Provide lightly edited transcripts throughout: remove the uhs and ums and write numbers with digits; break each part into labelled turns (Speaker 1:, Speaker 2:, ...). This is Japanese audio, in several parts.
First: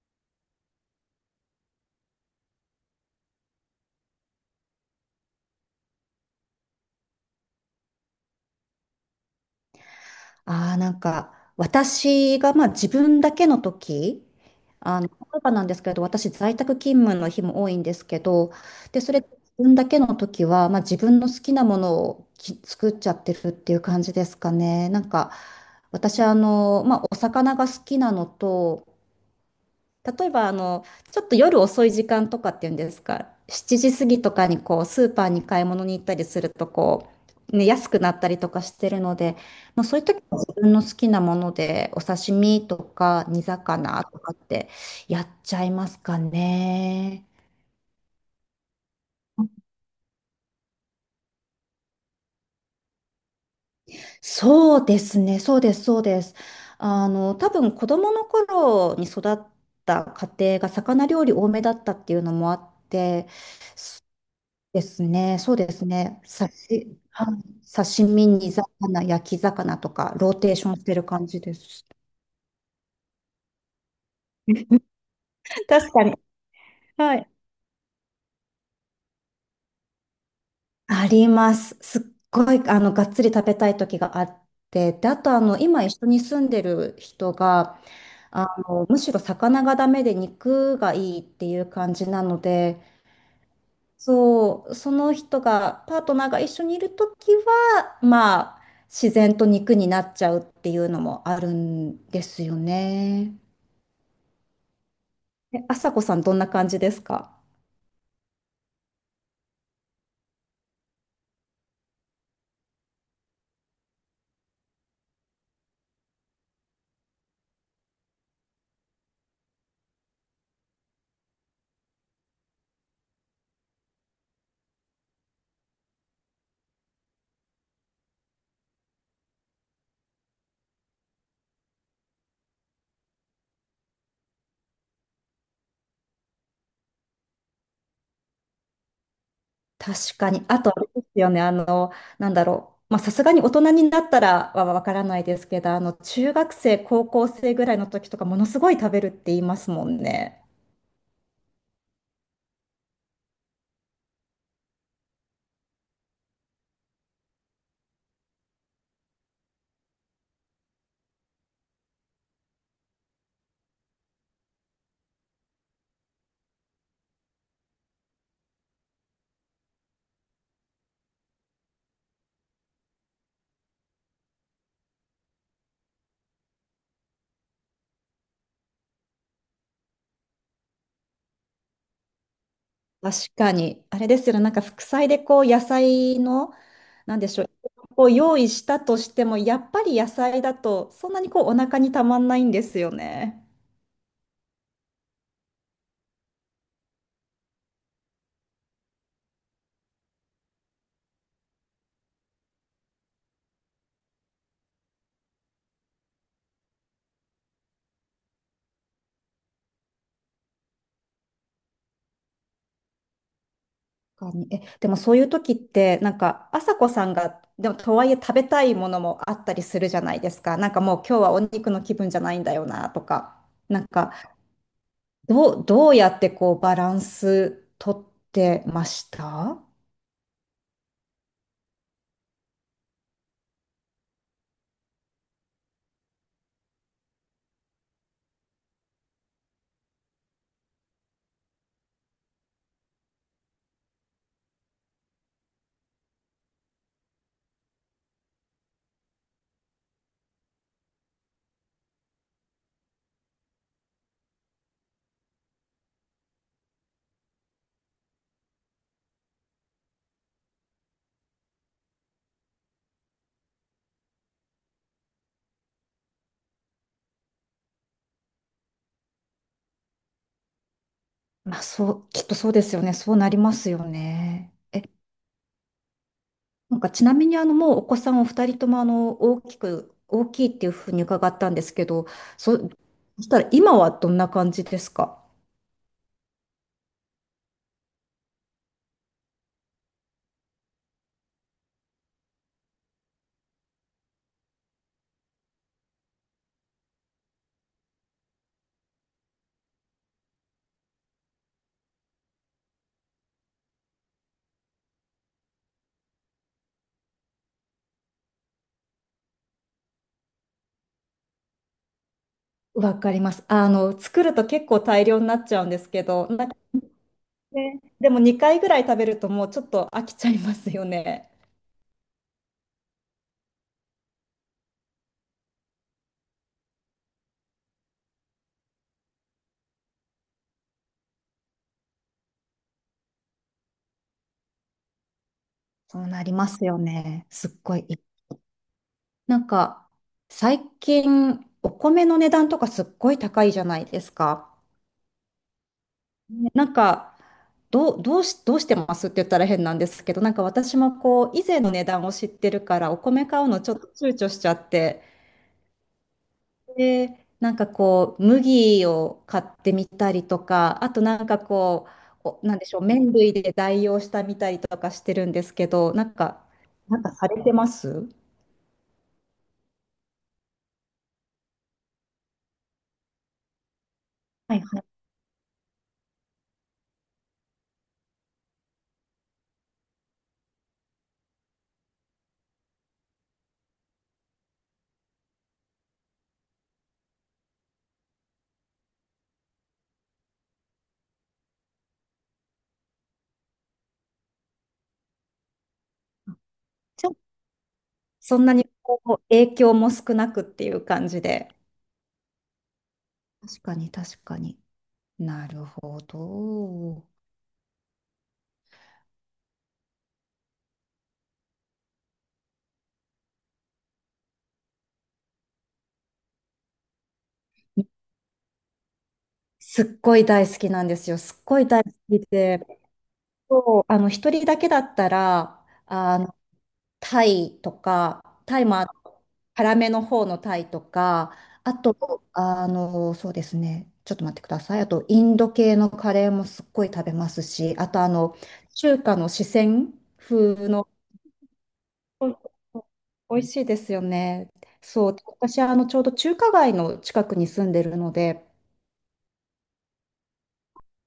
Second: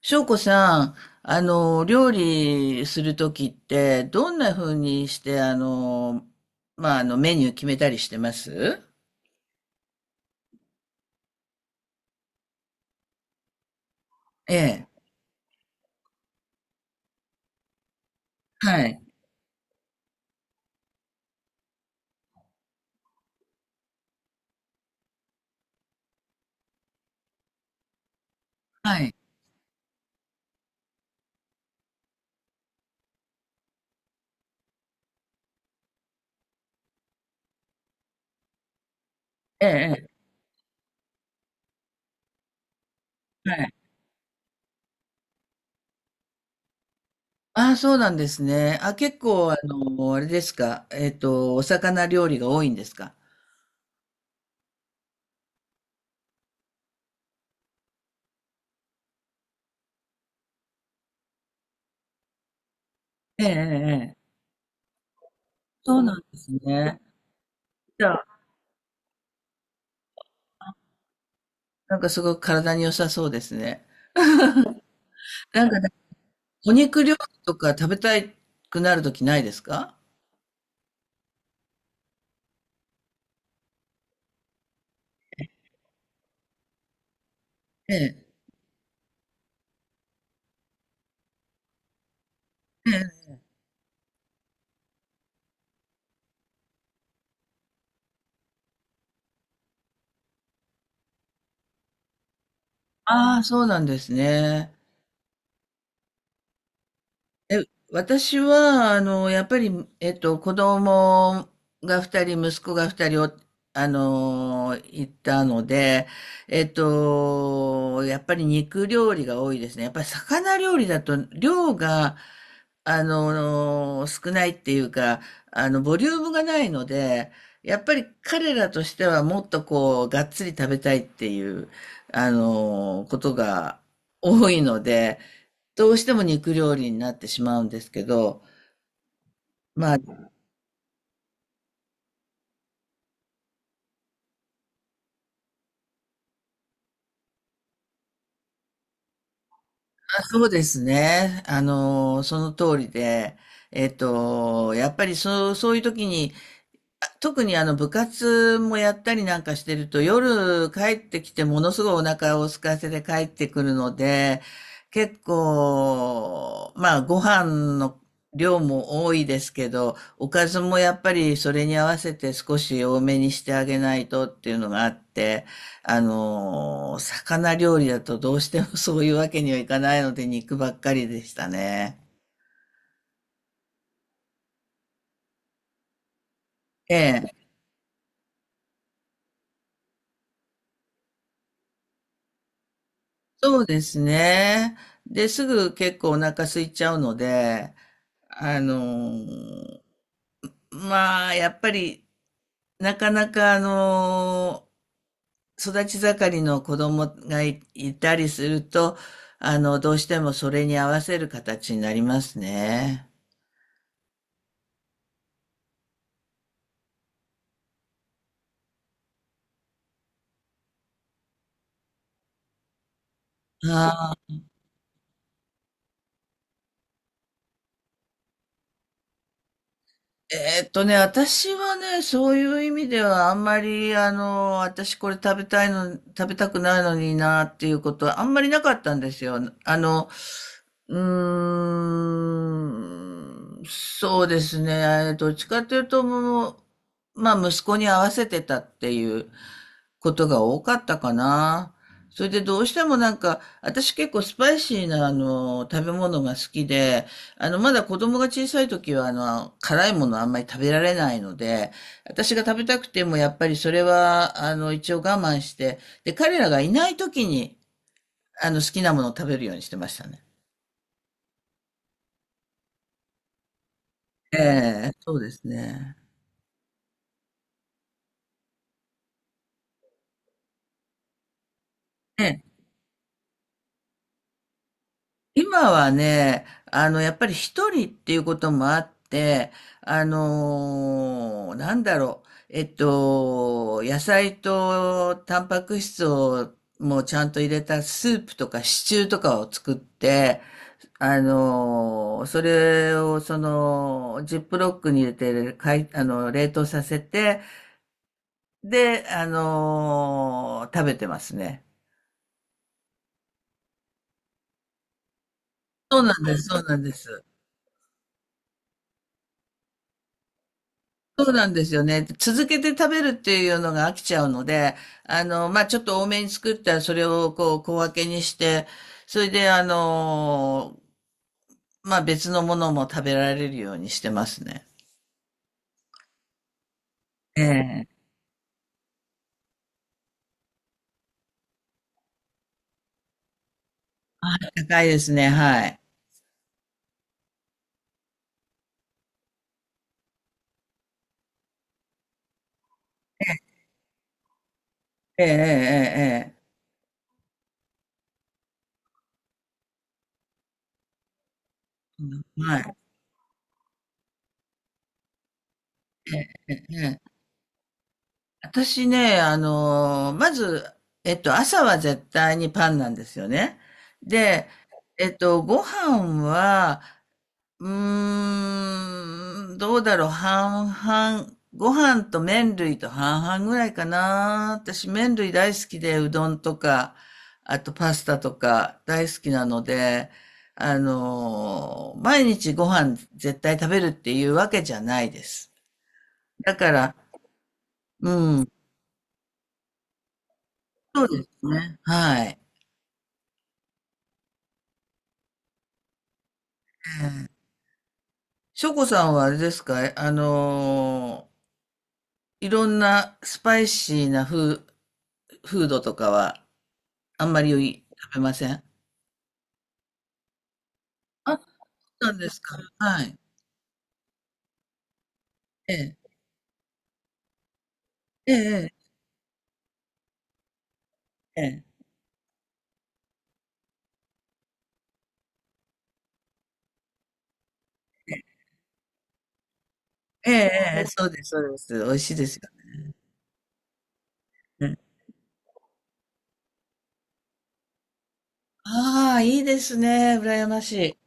Speaker 1: 翔子さん、料理するときって、どんな風にして、メニュー決めたりしてます？
Speaker 2: ああ、なんか、私が、まあ、自分だけの時、
Speaker 1: ええ。
Speaker 2: 例えばなんですけど、私、在宅勤務の日も多いんですけど、
Speaker 1: は
Speaker 2: で、
Speaker 1: い。
Speaker 2: それ、自分だけの時は、まあ、自分の好きなものを作っちゃってるっていう感じですかね。なんか、私、まあ、お魚が好きなのと、
Speaker 1: はい。
Speaker 2: 例えば、ちょっと夜遅い時間とかっていうんですか、7時過ぎとかにこう、スーパーに買い物に行ったりすると、こう、ね、安くなったりとかしてるので、
Speaker 1: え
Speaker 2: まあ、そういう
Speaker 1: え。
Speaker 2: 時は自分の好きなもので、お刺身とか煮
Speaker 1: ええ、はい。
Speaker 2: 魚とかってやっちゃいますかね。
Speaker 1: ああ、そうなんですね。あ、結構、あれですか。お魚料理が多いんですか？
Speaker 2: そうですね、そうです、そうです。多分子供の頃に育った家庭が魚料理多めだったっていうのもあって、
Speaker 1: ええ、ええ。ええ、
Speaker 2: ですね。そうです
Speaker 1: そうなん
Speaker 2: ね。
Speaker 1: ですね。
Speaker 2: はい、
Speaker 1: じ
Speaker 2: 刺
Speaker 1: ゃあ、
Speaker 2: 身、煮魚、焼き魚とか、ローテーションしてる感じです。
Speaker 1: なんかすごく体に良さそうですね。な んか、
Speaker 2: 確かに。
Speaker 1: お肉料
Speaker 2: は
Speaker 1: 理
Speaker 2: い。
Speaker 1: とか食べたくなるときないですか？
Speaker 2: あります。すっごい、がっつり食べたい時があって、で、あと、今一緒に住んでる人が、
Speaker 1: ええ。
Speaker 2: むしろ魚がダメで肉がいいっていう感じなので、
Speaker 1: ええ。
Speaker 2: そう、その人が、パートナーが一緒にいるときは、まあ、自然と肉になっちゃうっていうのもあるんですよね。
Speaker 1: ああ、そうなんですね。
Speaker 2: え、あさこさん、どんな感じですか？
Speaker 1: え、私は、やっぱり、子供が二人、息子が二人を、あの、いたので、やっぱり肉料理が多いですね。やっぱり魚料理だと、量が、少ないっていうか、ボリュームがないので、やっぱり彼らとしてはもっとこう、がっつり食べたいっていう、ことが多いので、どうしても肉料理になってしまうんですけど、まあ、
Speaker 2: 確かに。あと、あれですよね、なんだろう。まあ、さすがに大人になったらはわからないですけど、中学生、高校生ぐらいの時とか、ものすごい食べるって言いますもんね。
Speaker 1: そうですね。その通りで、やっぱりそういう時に特に部活もやったりなんかしてると夜帰ってきてものすごいお腹を空かせて帰ってくるので、結構、まあご飯の量も多いですけど、おかずもやっぱりそれに合わせて少し多めにしてあげないとっていうのがあって、魚料理だとどうしてもそういうわけにはいかないので肉ばっかりでしたね。
Speaker 2: 確かに。あれですよね、なんか副菜でこう野菜の、
Speaker 1: え
Speaker 2: なんで
Speaker 1: え。
Speaker 2: しょう、こう用意したとしても、やっぱり野菜だとそんなにこうお腹にたまんないんですよね。
Speaker 1: そうですね。で、すぐ結構お腹空いちゃうので、あのーまあ、やっぱり、なかなか、育ち盛りの子供がいたりすると、どうしてもそれに合わせる形になりますね。
Speaker 2: 確かに。え、でもそういう時って、なんか、朝子さんが、でもとはいえ食べたいものもあったりするじゃないですか。なんかもう今日はお肉の気分じゃないんだよなとか。
Speaker 1: は
Speaker 2: なんか、
Speaker 1: い。
Speaker 2: どうやってこうバランス取ってました？
Speaker 1: えーっとね、私はね、そういう意味では、あんまり、私これ食べたいの、食べたくないのになっていうことは、あんまりなかったんですよ。そうですね。どっちかというと、もう、まあ、息子に合わせてたっていうことが多かったかな。それでどうしてもなんか、私結構スパイシーな、食べ物が好きで、まだ子供が小さい時は、辛いものあんまり食べられないので、私が食べたくても、やっぱりそれは、一応我慢して、で、彼らがいない時に、好きなものを食べるようにしてましたね。
Speaker 2: まあそう、きっとそうですよね。そうなりますよ
Speaker 1: え
Speaker 2: ね。
Speaker 1: え、そうですね。
Speaker 2: なんかちなみにあのもうお子さんお二人ともあの大きいっていうふうに伺ったんですけど、
Speaker 1: ええ、
Speaker 2: そ、そしたら今はどんな感じですか？
Speaker 1: 今はね、やっぱり一人っていうこともあって、野菜とタンパク質をもうちゃんと入れたスープとかシチューとかを作って、それをその、ジップロックに入れて、かい、あの、冷凍させて、で、食べてますね。
Speaker 2: わかります。あの作ると結構大量になっちゃうんです
Speaker 1: そう
Speaker 2: け
Speaker 1: なん
Speaker 2: ど、
Speaker 1: です、
Speaker 2: なんか
Speaker 1: そうなんです。
Speaker 2: ね、でも2回ぐらい食べるともうちょっと飽きちゃいますよ
Speaker 1: そ
Speaker 2: ね。
Speaker 1: うなんですよね。続けて食べるっていうのが飽きちゃうので、まあ、ちょっと多めに作ったらそれをこう小分けにして、それでまあ、別のものも食べられるようにしてますね。
Speaker 2: そうなりますよね。
Speaker 1: え
Speaker 2: すっごい。
Speaker 1: え。
Speaker 2: なんか最近お米の値段とかすっごい高いじゃないです
Speaker 1: あ、
Speaker 2: か。
Speaker 1: 高いですね。はい。
Speaker 2: ねなんか、どうしてますって言ったら変なんですけど、なんか私もこう、以前の値段を知ってるから、お米買うのちょっと躊躇しちゃって、
Speaker 1: ええ、ええ、
Speaker 2: で、なんかこう、麦を買ってみたりとか、あとなんかこ
Speaker 1: ええ。
Speaker 2: う、
Speaker 1: うん、
Speaker 2: なん
Speaker 1: は
Speaker 2: でし
Speaker 1: い。
Speaker 2: ょう、麺類で代用したみたりとかしてるんですけど、なんか、
Speaker 1: え
Speaker 2: な
Speaker 1: え。
Speaker 2: んかされてます？
Speaker 1: 私ね、まず、朝は絶対にパンなんですよね。で、
Speaker 2: はいはい。
Speaker 1: ご飯は、うーん、どうだろう、半々。ご飯と麺類と半々ぐらいかな。私、麺類大好きで、うどんとか、あとパスタとか大好きなので、毎日ご飯絶対食べるっていうわけじゃないです。だから、
Speaker 2: ちょ、
Speaker 1: う
Speaker 2: そん
Speaker 1: ん、
Speaker 2: なにこう、影響も少なくっていう
Speaker 1: そう
Speaker 2: 感じ
Speaker 1: です
Speaker 2: で。
Speaker 1: ね。はい。
Speaker 2: 確かに、確かに。なるほど。
Speaker 1: しょこさんはあれですか、いろんなスパイシーなフードとかはあんまり食べません？
Speaker 2: すっごい大好きなんですよ。
Speaker 1: あ、
Speaker 2: す
Speaker 1: そ
Speaker 2: っごい大好
Speaker 1: うなん
Speaker 2: き
Speaker 1: ですか。
Speaker 2: で、
Speaker 1: はい。
Speaker 2: そう、一人だけだったら、
Speaker 1: ええ。
Speaker 2: タイとか、
Speaker 1: え
Speaker 2: タイ
Speaker 1: え、
Speaker 2: も辛めの方のタイとか、
Speaker 1: ええ。ええ。
Speaker 2: あと、そうですね、ちょっと待ってください。あと、インド系のカレーもすっごい食べますし、あと、中華の四川
Speaker 1: ええ、
Speaker 2: 風
Speaker 1: ええ、
Speaker 2: の、
Speaker 1: そうです、そうです。美味しいで
Speaker 2: そ
Speaker 1: す
Speaker 2: う
Speaker 1: よ
Speaker 2: そう美味しいですよね。
Speaker 1: ね。
Speaker 2: そう、私、ちょうど中華街の近くに住んでるので、
Speaker 1: ああ、いいですね、羨ましい。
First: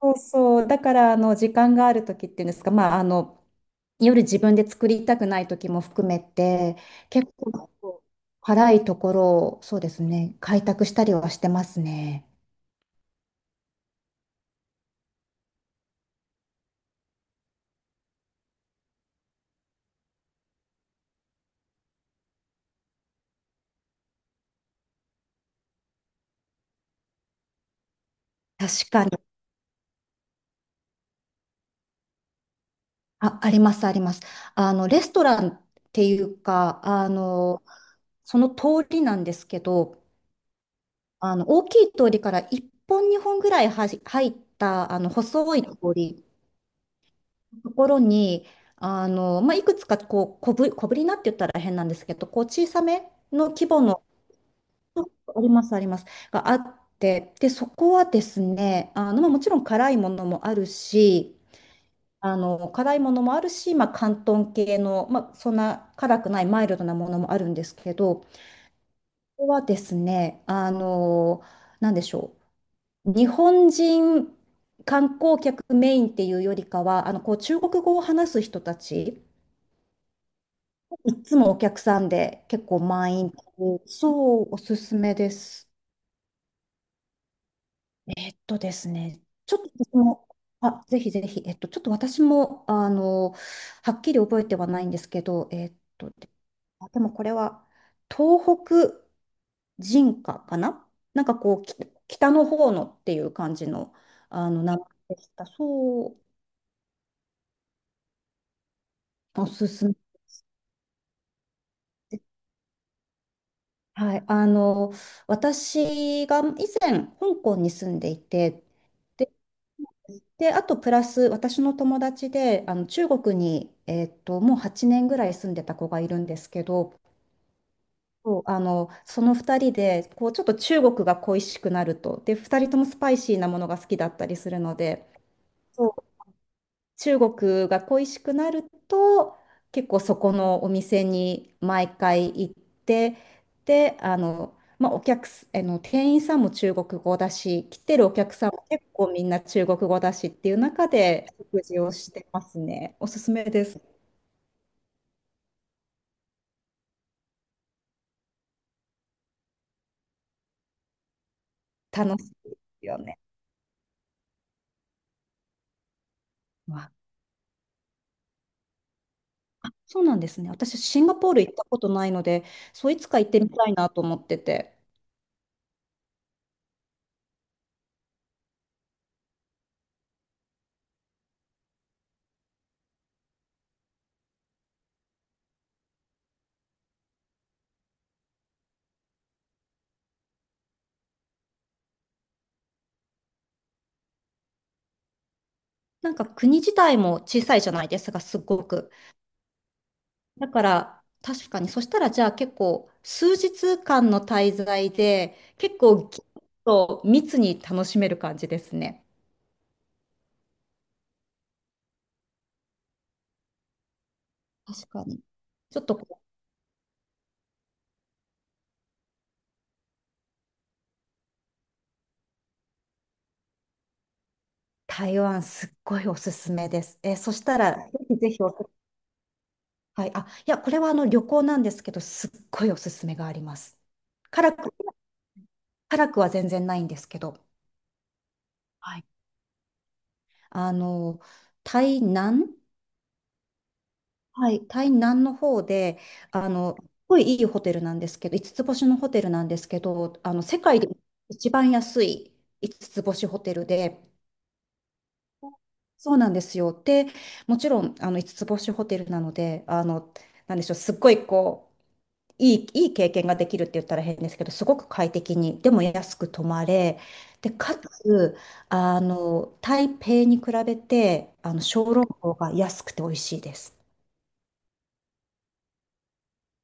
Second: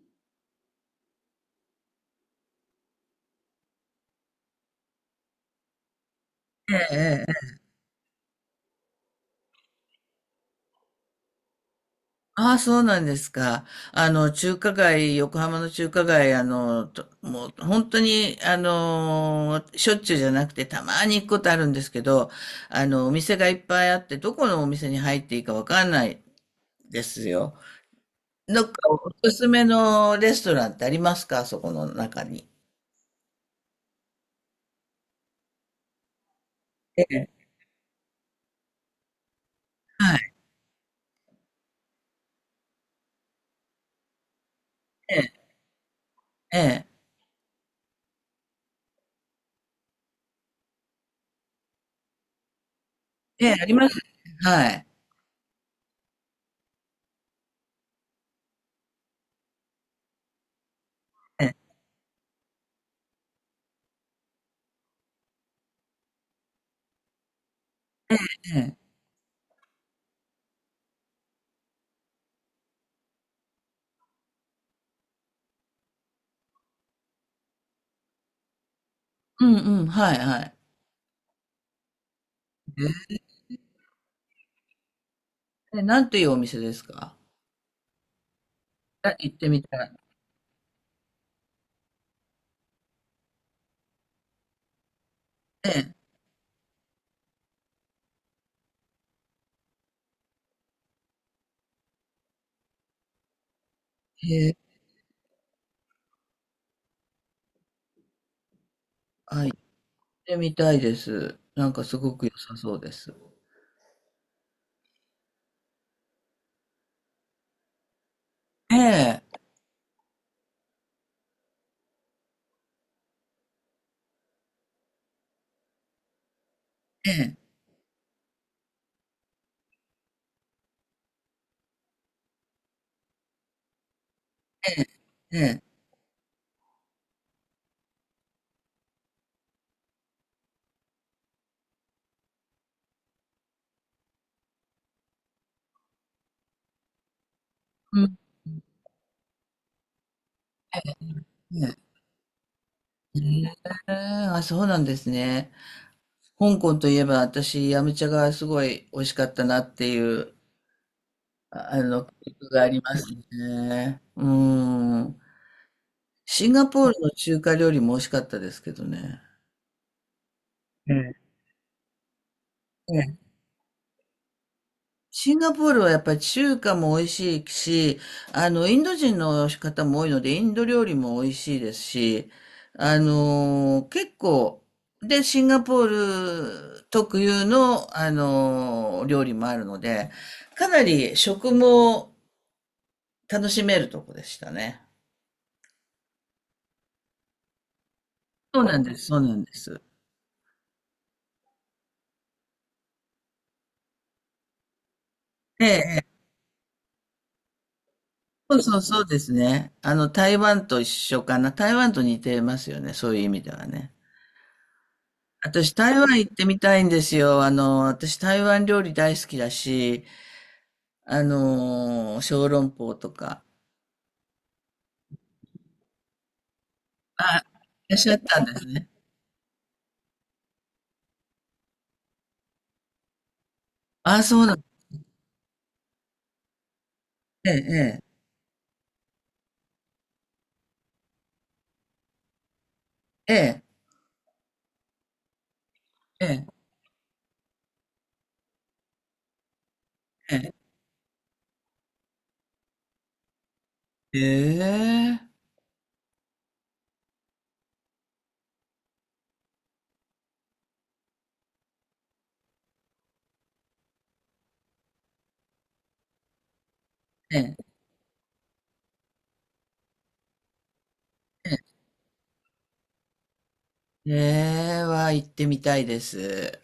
Speaker 2: そうそう。だから、時間がある時っていうんですか、まあ、夜自分で作りたくない時も含め
Speaker 1: え
Speaker 2: て、
Speaker 1: え、ええ、
Speaker 2: 結
Speaker 1: ええ。
Speaker 2: 構、辛いところを、そうですね、開拓したりはしてますね。
Speaker 1: ああ、そうなんですか。中華街、横浜の中華街、ともう本当に、しょっちゅうじゃなくて、たまに行くことあるんですけど、お店がいっぱいあって、どこのお店に入っていいかわかんないですよ。どっか
Speaker 2: 確
Speaker 1: お
Speaker 2: かに。
Speaker 1: すすめのレストランってありますか、そこの中に。
Speaker 2: あ、あります、あります。レストランっていうか、
Speaker 1: ええ、
Speaker 2: その通りなんですけど、
Speaker 1: はい、
Speaker 2: 大きい通りから1本、2本ぐらい入った、
Speaker 1: ええ、
Speaker 2: 細い通り
Speaker 1: ええ、
Speaker 2: ところに、まあ、いくつかこう小ぶりなって言ったら変なんですけど、こう小さめ
Speaker 1: え
Speaker 2: の
Speaker 1: え、あ
Speaker 2: 規
Speaker 1: り
Speaker 2: 模
Speaker 1: ます。
Speaker 2: の、
Speaker 1: はい。
Speaker 2: あります、あります、があって、で、そこはですね、まあ、もちろん辛いものもあるし、
Speaker 1: ええ、
Speaker 2: 辛いものもあるし、まあ、広東系の、まあ、そんな辛くないマイルドなものもあるんですけど、こ
Speaker 1: ええ。
Speaker 2: こはですね、なんでしょう、日本人観光客メインっていうよりかは、こう中国語を話す人たち、
Speaker 1: うん、うん、はい、はい。
Speaker 2: いっつもお客さんで結構満員そう、おすすめです。
Speaker 1: ええ、なんていうお店ですか？
Speaker 2: えっとです
Speaker 1: あ、
Speaker 2: ね、
Speaker 1: 行って
Speaker 2: ちょ
Speaker 1: み
Speaker 2: っと
Speaker 1: たい。
Speaker 2: 私も、あ、ぜひぜひ、ちょっと私も、はっきり覚えてはないんですけど、
Speaker 1: ええ、
Speaker 2: あでもこれは、東北人歌かななんかこう、北の方のっていう感じの、
Speaker 1: へえ、
Speaker 2: 名前でした。そう、
Speaker 1: あ、
Speaker 2: お
Speaker 1: 行っ
Speaker 2: すすめ
Speaker 1: てみたいです。なんかすご
Speaker 2: です。
Speaker 1: く良さそうです。
Speaker 2: はい、私が以前、香港に住んでいて、
Speaker 1: え
Speaker 2: で
Speaker 1: え、
Speaker 2: で、あとプラス私の友達で中国に、もう8年ぐらい住んでた子がいるんですけど、
Speaker 1: ええ、
Speaker 2: そうその2人でこうちょっと中国が恋しくなると、で2人ともスパイシーなものが好きだったりするの
Speaker 1: え
Speaker 2: で、
Speaker 1: え、ええ、
Speaker 2: そう中国が恋しくなると結構そこのお店に毎回行ってでまあ、お客すあの店員さんも中国語だし来て
Speaker 1: う
Speaker 2: るお
Speaker 1: ん、
Speaker 2: 客さんも結構みんな中国語だしっていう中で食
Speaker 1: え
Speaker 2: 事をしてますね。お
Speaker 1: え、
Speaker 2: すすめです。
Speaker 1: ええ、あ、そうなんですね。香港といえば私、ヤムチャがすごい美味しかったなっていう
Speaker 2: 楽し
Speaker 1: 記
Speaker 2: い
Speaker 1: 憶
Speaker 2: で
Speaker 1: があり
Speaker 2: す
Speaker 1: ま
Speaker 2: よ
Speaker 1: す
Speaker 2: ね。
Speaker 1: ね。うん。シンガポー
Speaker 2: わ
Speaker 1: ルの中華料理も美味しかったですけどね。
Speaker 2: あそうなんですね。私
Speaker 1: え
Speaker 2: シン
Speaker 1: え、
Speaker 2: ガポール行ったことないのでそういつ
Speaker 1: ええ、
Speaker 2: か行ってみたいなと思ってて。
Speaker 1: シンガポールはやっぱり中華も美味しいし、インド人の方も多いので、インド料理も美味しいですし、結構、で、シンガポール特有の、料理もあるので、かなり食も楽しめるとこでしたね。
Speaker 2: なんか国自体も小さいじゃないですか、すっ
Speaker 1: そう
Speaker 2: ご
Speaker 1: なん
Speaker 2: く。
Speaker 1: です、そうなんです。
Speaker 2: だから、確かに、そしたらじゃあ結構、数日間の滞在で、
Speaker 1: ええ、
Speaker 2: 結
Speaker 1: え、
Speaker 2: 構ぎゅっと密に楽しめる感じ
Speaker 1: そ
Speaker 2: で
Speaker 1: う、
Speaker 2: す
Speaker 1: そう、そ
Speaker 2: ね。
Speaker 1: うですね。台湾と一緒かな。台湾と似てますよね。そういう意味ではね。
Speaker 2: 確かに。
Speaker 1: 私、
Speaker 2: ちょっと
Speaker 1: 台
Speaker 2: こ
Speaker 1: 湾
Speaker 2: う
Speaker 1: 行ってみたいんですよ。私、台湾料理大好きだし、小籠包とか。
Speaker 2: 台湾すっごいおすすめです。そ
Speaker 1: あ、い
Speaker 2: したら、
Speaker 1: らっ
Speaker 2: ぜ
Speaker 1: しゃ
Speaker 2: ひ
Speaker 1: っ
Speaker 2: ぜ
Speaker 1: た
Speaker 2: ひ
Speaker 1: んですね。
Speaker 2: はい、あ、いや、これはあの旅行なんですけど、すっごいおすすめがあります。
Speaker 1: あ、そう
Speaker 2: 辛
Speaker 1: なん、
Speaker 2: く、辛くは全然ないんですけど、
Speaker 1: ええ、
Speaker 2: はい。あの、台南
Speaker 1: ええ、
Speaker 2: はい、台南の方で、
Speaker 1: ええ、
Speaker 2: すごいいいホテルなんですけど、五つつ星のホテルなんですけど、
Speaker 1: ええ、
Speaker 2: 世界で一番安い五つつ星ホテルで、
Speaker 1: ええ、
Speaker 2: そうなんですよ。で、もちろん、5つつ星ホテルなので、なんでしょう、すっごいこう、いい経験ができるって言ったら変ですけど、すごく快適に、でも安く泊まれ、
Speaker 1: え
Speaker 2: で、
Speaker 1: え、
Speaker 2: かつ、台北に比べて、
Speaker 1: え
Speaker 2: 小籠包が安くて美味しいです。
Speaker 1: え、ええは行ってみたいです。